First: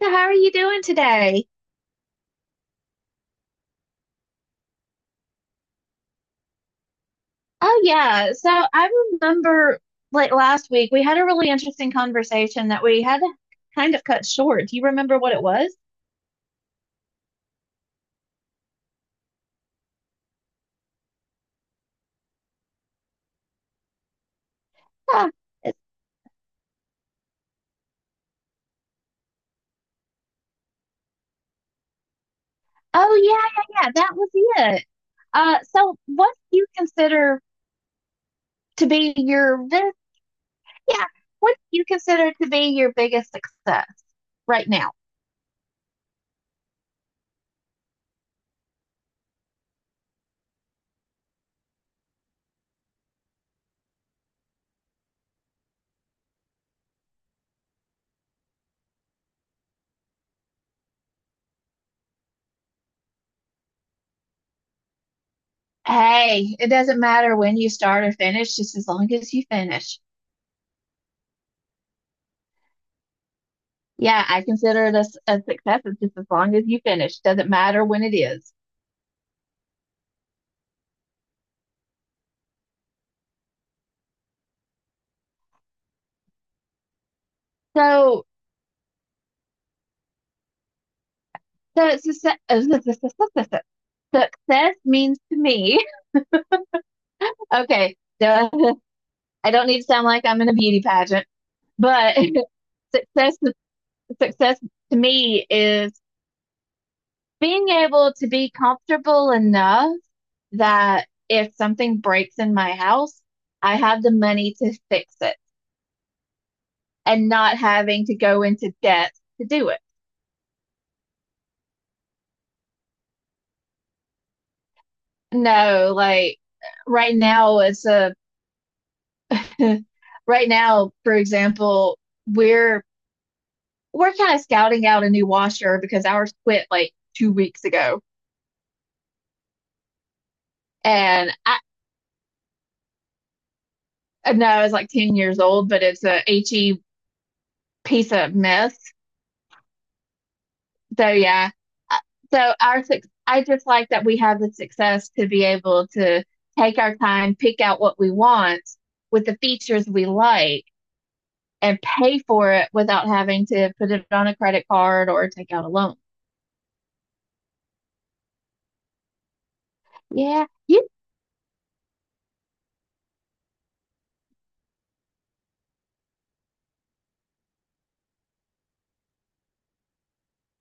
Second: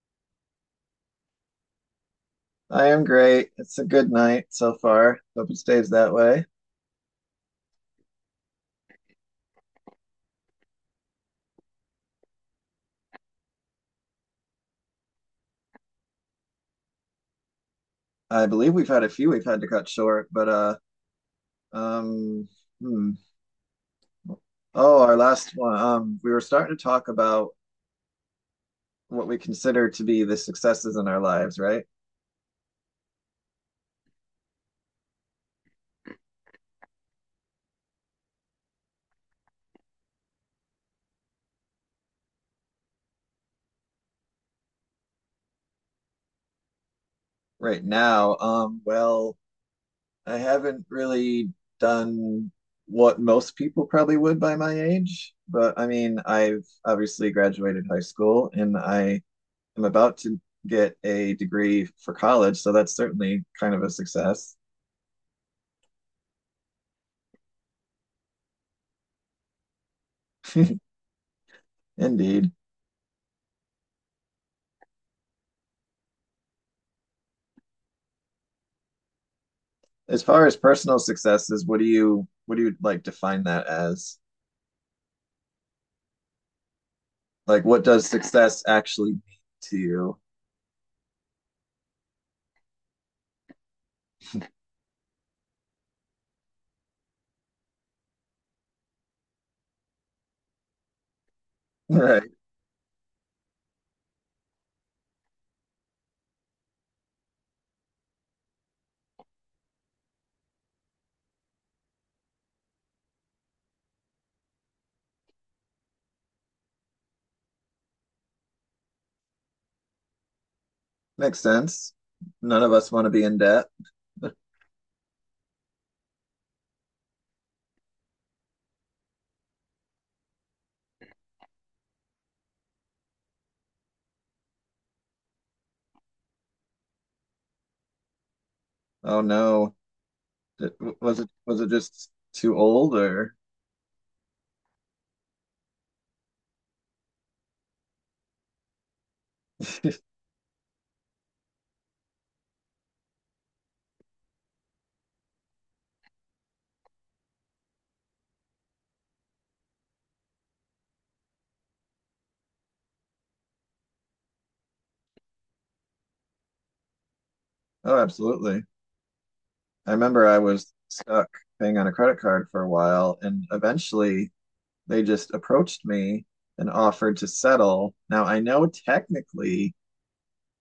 So how are you doing today? I am great. It's a good night so far. Hope it stays that way. Oh yeah. So I remember like last week we had a really interesting conversation that we had to kind of cut short. Do you remember what it was? I believe we've had a few we've had to cut short, but um hmm. Oh, our Huh. last one. It's- We were starting to talk about what we consider to be the successes in our lives, right? Oh yeah, yeah, yeah. That was it. So what do you consider to be yeah, what do you consider to be your biggest success right now? Right now. Well, I haven't really done what most people probably would by my age, but I've obviously graduated high school and I am about to get a degree for college, so that's certainly kind of a success. Hey, it doesn't matter when you start or finish, just as long as you finish. Indeed. Yeah, I consider it a success. It's just as long as you finish. Doesn't matter when it is. As far as personal successes, what do you like define that as? Like what does So, success actually mean to you? so it's a, se- uh, su- su- su- su- Success means to me. Okay, so I don't need to sound like I'm in a beauty pageant, but Right. success success to me is being able to be comfortable enough that if something breaks in my house, I have the money to fix it and not having to go into debt to do it. Makes sense. None of us want to be in debt. No, like right now it's a right now, for example, we're we're kind of scouting out a new washer because ours quit like 2 weeks ago. Oh no. Was it And I was it just too old or I know I was like 10 years old, but it's a HE piece of mess. So yeah. Uh, I just like that we have the success to be able to take our time, pick out what we want with the features we like and pay for it without having to put it on a credit card or take out a loan. Oh, absolutely. I remember I Yeah, was you stuck paying on a credit card for a while, and eventually they just approached me and offered to settle. Now, I know technically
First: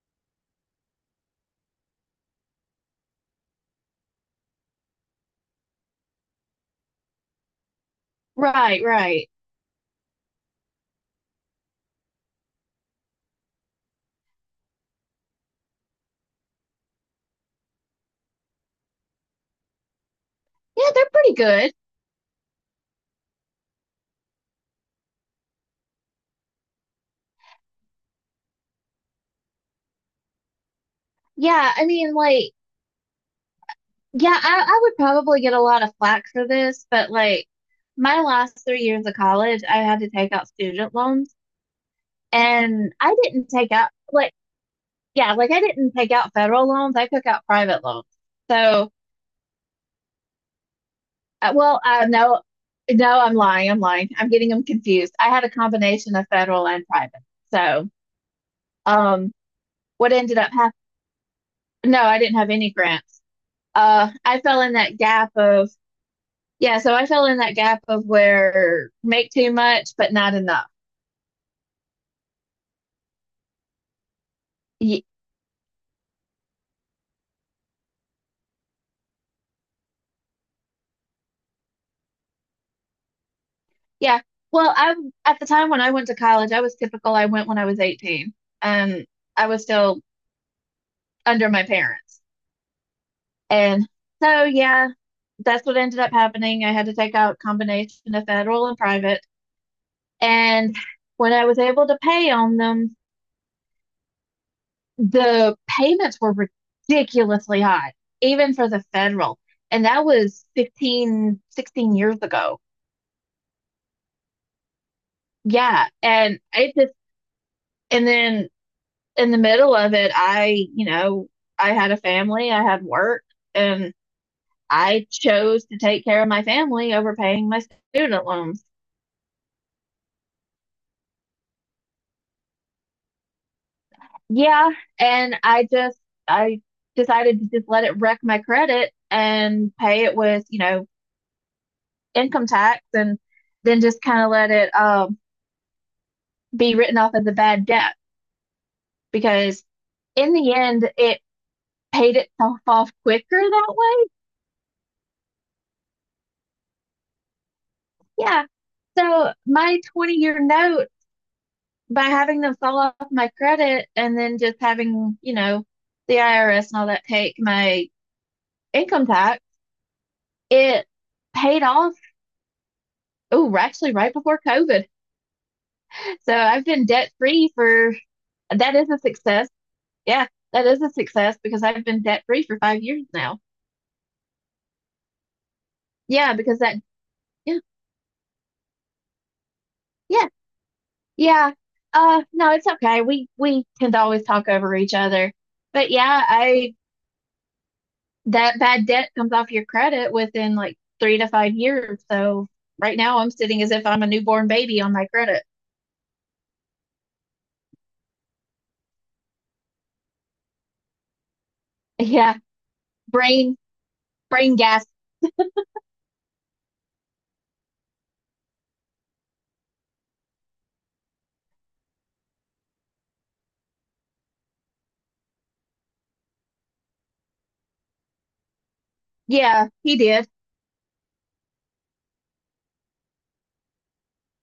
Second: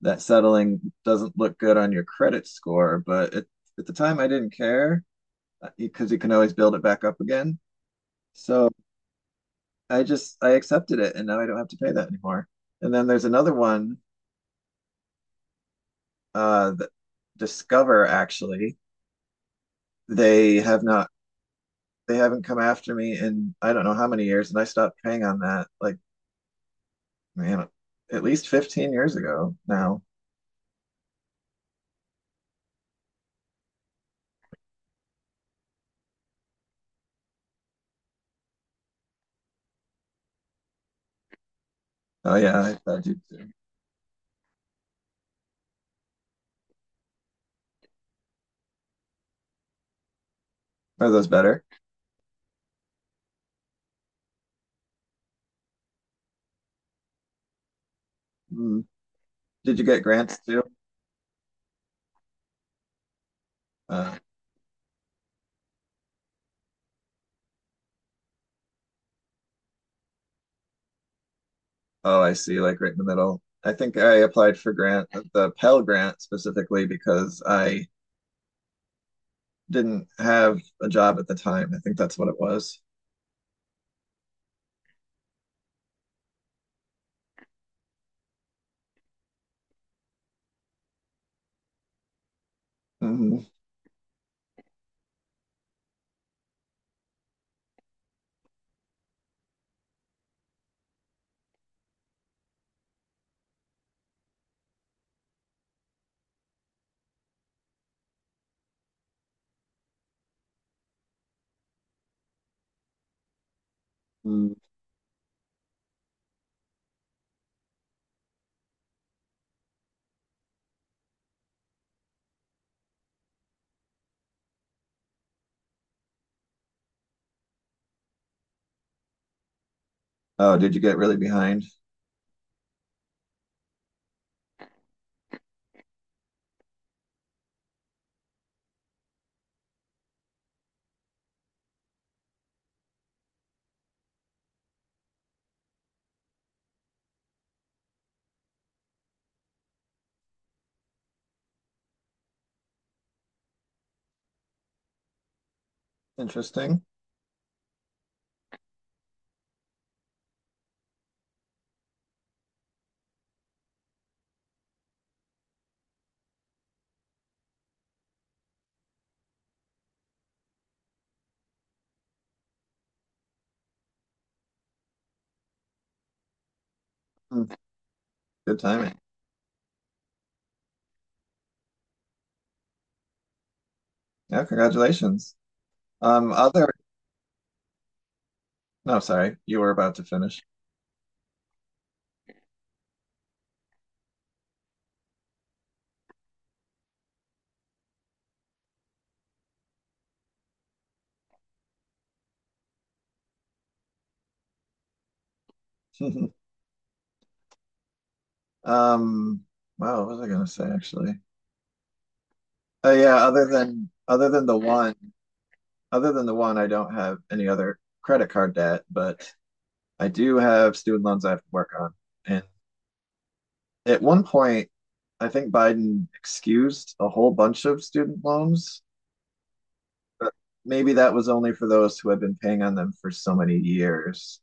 that settling doesn't look good on your credit score, but at the time I didn't care because you can always build it back up again. So right, right. I accepted it, and now I don't have to pay that anymore. And then there's another one that Discover actually they have Yeah, not they're pretty good. they haven't come after me in I don't know how many years, and I stopped paying on that like man at least 15 years ago now. Yeah, I mean, like, yeah, I would probably get a lot of flack for this, but like my last 3 years of college, I had to take out student loans Oh yeah, I and thought I you didn't too. take out like yeah, like I didn't take out federal loans. I took out private loans. So, Are those better? well, no, no, I'm lying. I'm lying. I'm getting them confused. I had a combination of federal and private. So Mm. Um, Did you get what grants ended up too? happening? No, I didn't have any grants. Uh, I fell in that gap of, yeah, so I fell in that gap of where make too much, but not enough. oh, I see. Like right in the middle. I think I applied for Ye- grant the Pell Grant specifically because I didn't have a job at the time. I think that's what it was. Yeah. Well, I at the time when I went to college, I was typical. I went when I was 18. Um, I was still under my parents. Mm-hmm. And so, yeah, that's what ended up happening. I had to take out a combination of federal and private. And when I was able to pay on them, the payments were ridiculously high, even for the federal. And that was 15, 16 years ago. Hmm. Yeah. And then in the middle of it, I had a family, I had work, and I chose to take care of my family over paying my student loans. Oh, did you get really behind? Yeah. And I decided to just let it wreck my credit and pay it with income tax and then just kind of let it be written off as a bad debt because in the end it paid itself off quicker that way. Interesting. Yeah. So my 20-year note by having, them sell off my credit and then just having the IRS and all that take my income tax, it paid off. Oh, actually, right before COVID. So I've been debt free Mm. for Good that is timing. a success. Yeah, that is a success because I've been debt free for 5 years now. Yeah, congratulations. Yeah, because Other. that, yeah, No, sorry, you were about to yeah, finish. Yeah. No, it's okay. We tend to always talk over each other. But yeah, I that bad debt comes off your credit within like 3 to 5 years. So right now I'm sitting as if I'm a newborn baby on my credit. Um, wow, what was I gonna say actually? Yeah. Yeah, Brain brain gas. Other than the one, I don't have any other credit card debt, but I do have student loans I have to work on. And at one point, I think Biden excused a whole bunch of student loans, Yeah, he did. but maybe that was only for those who have been paying on them for so many years.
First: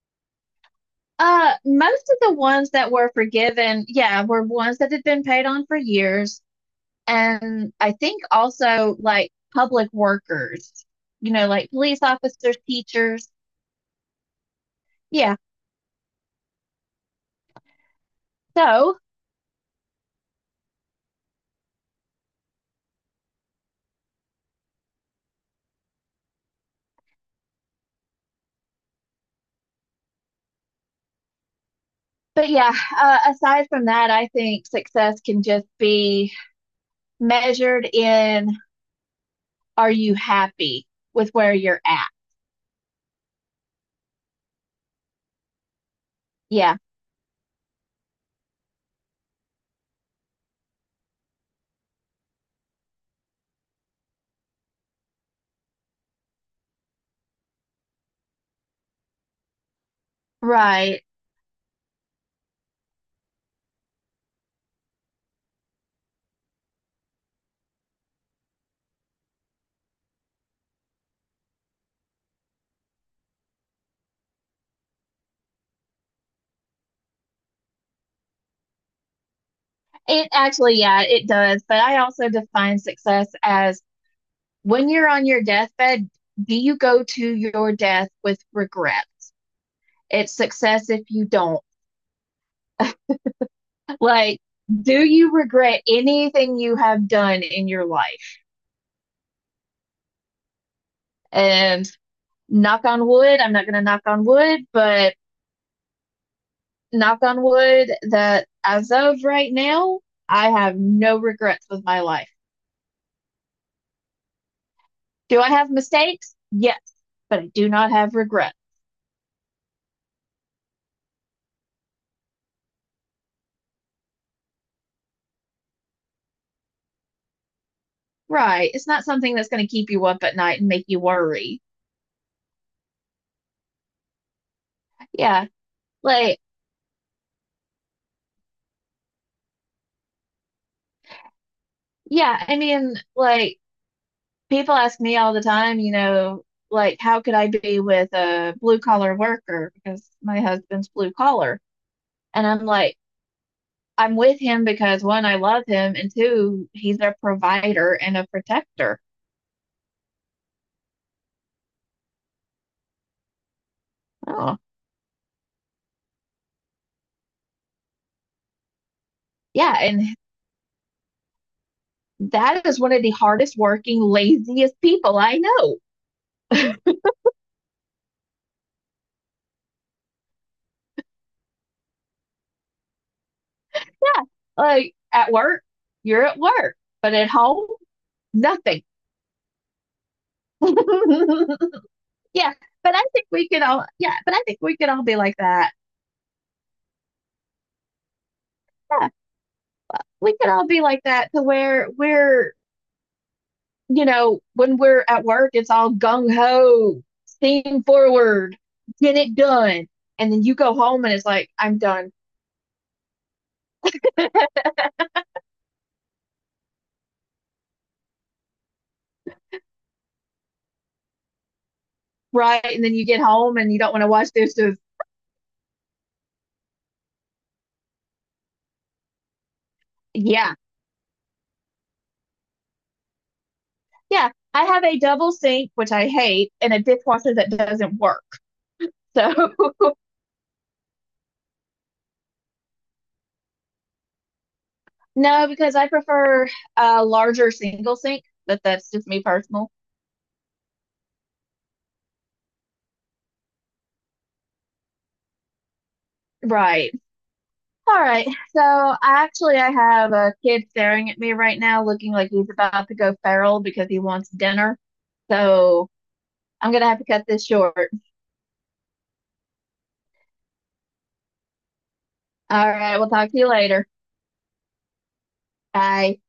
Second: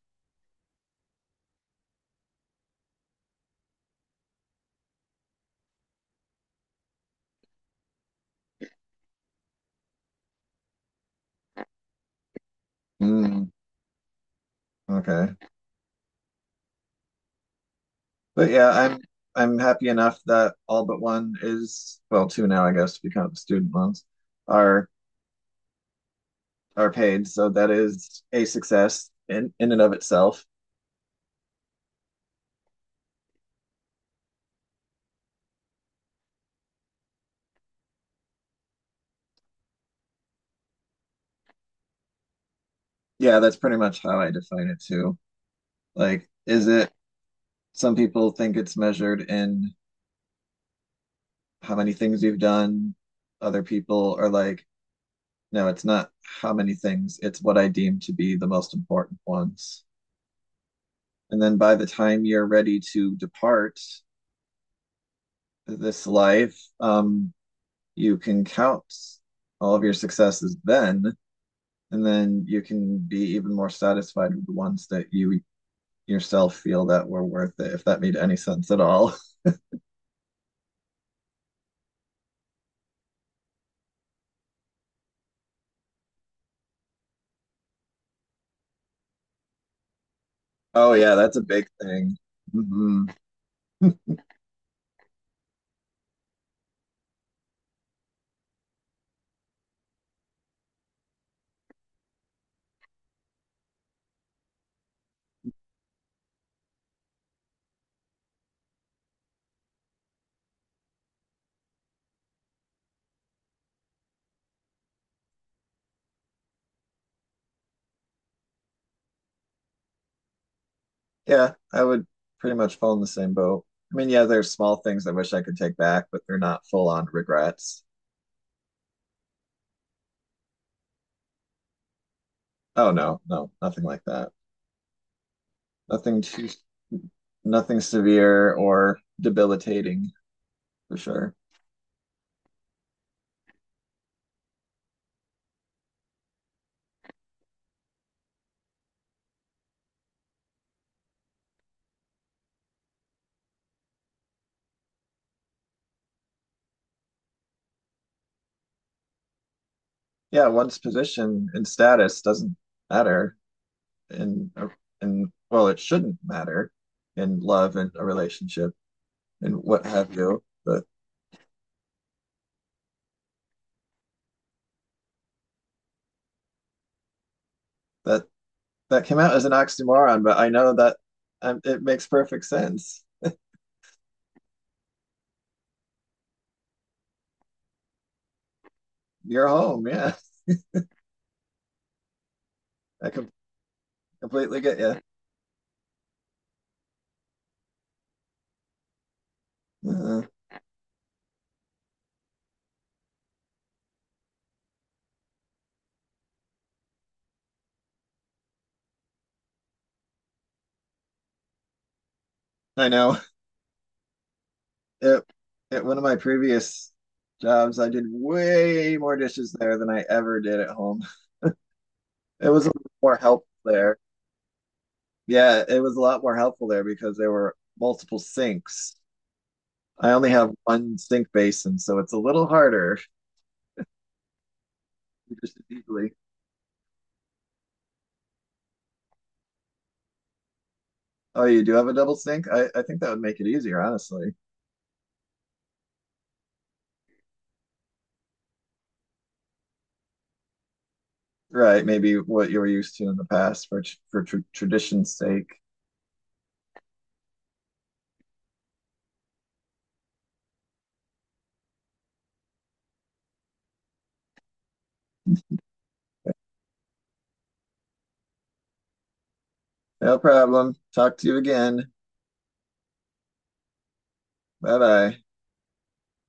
Most of the ones that were forgiven, yeah, were ones that had been paid on for years. And I think also like public workers, you know, like police officers, teachers. Mm, okay. Yeah. But yeah, So I'm happy enough that all but one is, well, two now, I guess, because you the student loans, are are paid. So that is a success in and of itself. but yeah, aside from that, I think success can just be measured in are you happy with where you're at? Yeah, that's pretty much how I define it too. Like, is Yeah, it some people think it's measured in how many things you've done? Other people are like, no, it's not how many things, it's what I deem to be the most important ones. right. And then by the time you're ready to depart this life, you can count all of your successes then, and then you can be even more satisfied with the ones that you yourself feel that were worth it, if that made any sense at all. It actually, yeah, it does. But I also define success as when you're on your deathbed, do you go to your death with regret? It's success Oh, if yeah, you that's a don't. big thing. Hmm. Like, do you regret anything you have done in your life? And knock on wood, I'm not going to knock on wood, but knock on wood, that as of right now, I have no regrets with my life. Do I have mistakes? Yes, but I do not have regrets. Yeah, I would pretty much fall in the same boat. Yeah, there's small things I wish I could take back, but they're not full on regrets. Right. It's not something that's going to keep you up at night and make you worry. Oh, no, no, nothing like that. Yeah. Nothing Like, too, Nothing severe or debilitating for sure. yeah, I mean, like, people ask me all the time, you know, like, how could I be with a blue collar worker? Because my husband's blue collar. And I'm like, I'm with him because one, I love him, and two, he's a provider and a protector. Yeah, one's position and status doesn't matter in, Oh, a- in, well, it shouldn't matter in love and a relationship and yeah, what and have you, but that is one of the hardest working, laziest people I know. that that came out as an oxymoron, but I know that it makes perfect sense. Yeah, like at work, you're at work, but at home, nothing. You're home, yeah. Yeah, but I I think com completely we get can you. all be like that. Yeah, Uh, we can all be like that to where we're, you know, when we're at work, it's all gung ho, steam forward, get it done. And then you go home and it's like, I'm done, I know. It, at one of my previous jobs, I did way more dishes there than I ever did at home. It right? was a And lot then you more get helpful home and you don't there. want to watch this. Yeah, it was a lot more helpful there because there were multiple sinks. I only have Yeah. one sink basin, so it's a little harder. Yeah, I have a double Just sink, which I easily. hate, and a dishwasher that doesn't work. So Oh, you do have a double sink? I think that would make it easier, honestly. no, because I prefer a larger single sink, but that's just me personal. Right, maybe what you were used to in the past for tradition's sake. Right. All right. So I actually I have a kid staring at me right now looking like he's about to go feral because he wants dinner. So I'm gonna have to cut this short. No problem. Talk to you again. All right, we'll talk to you later. Bye bye. Bye.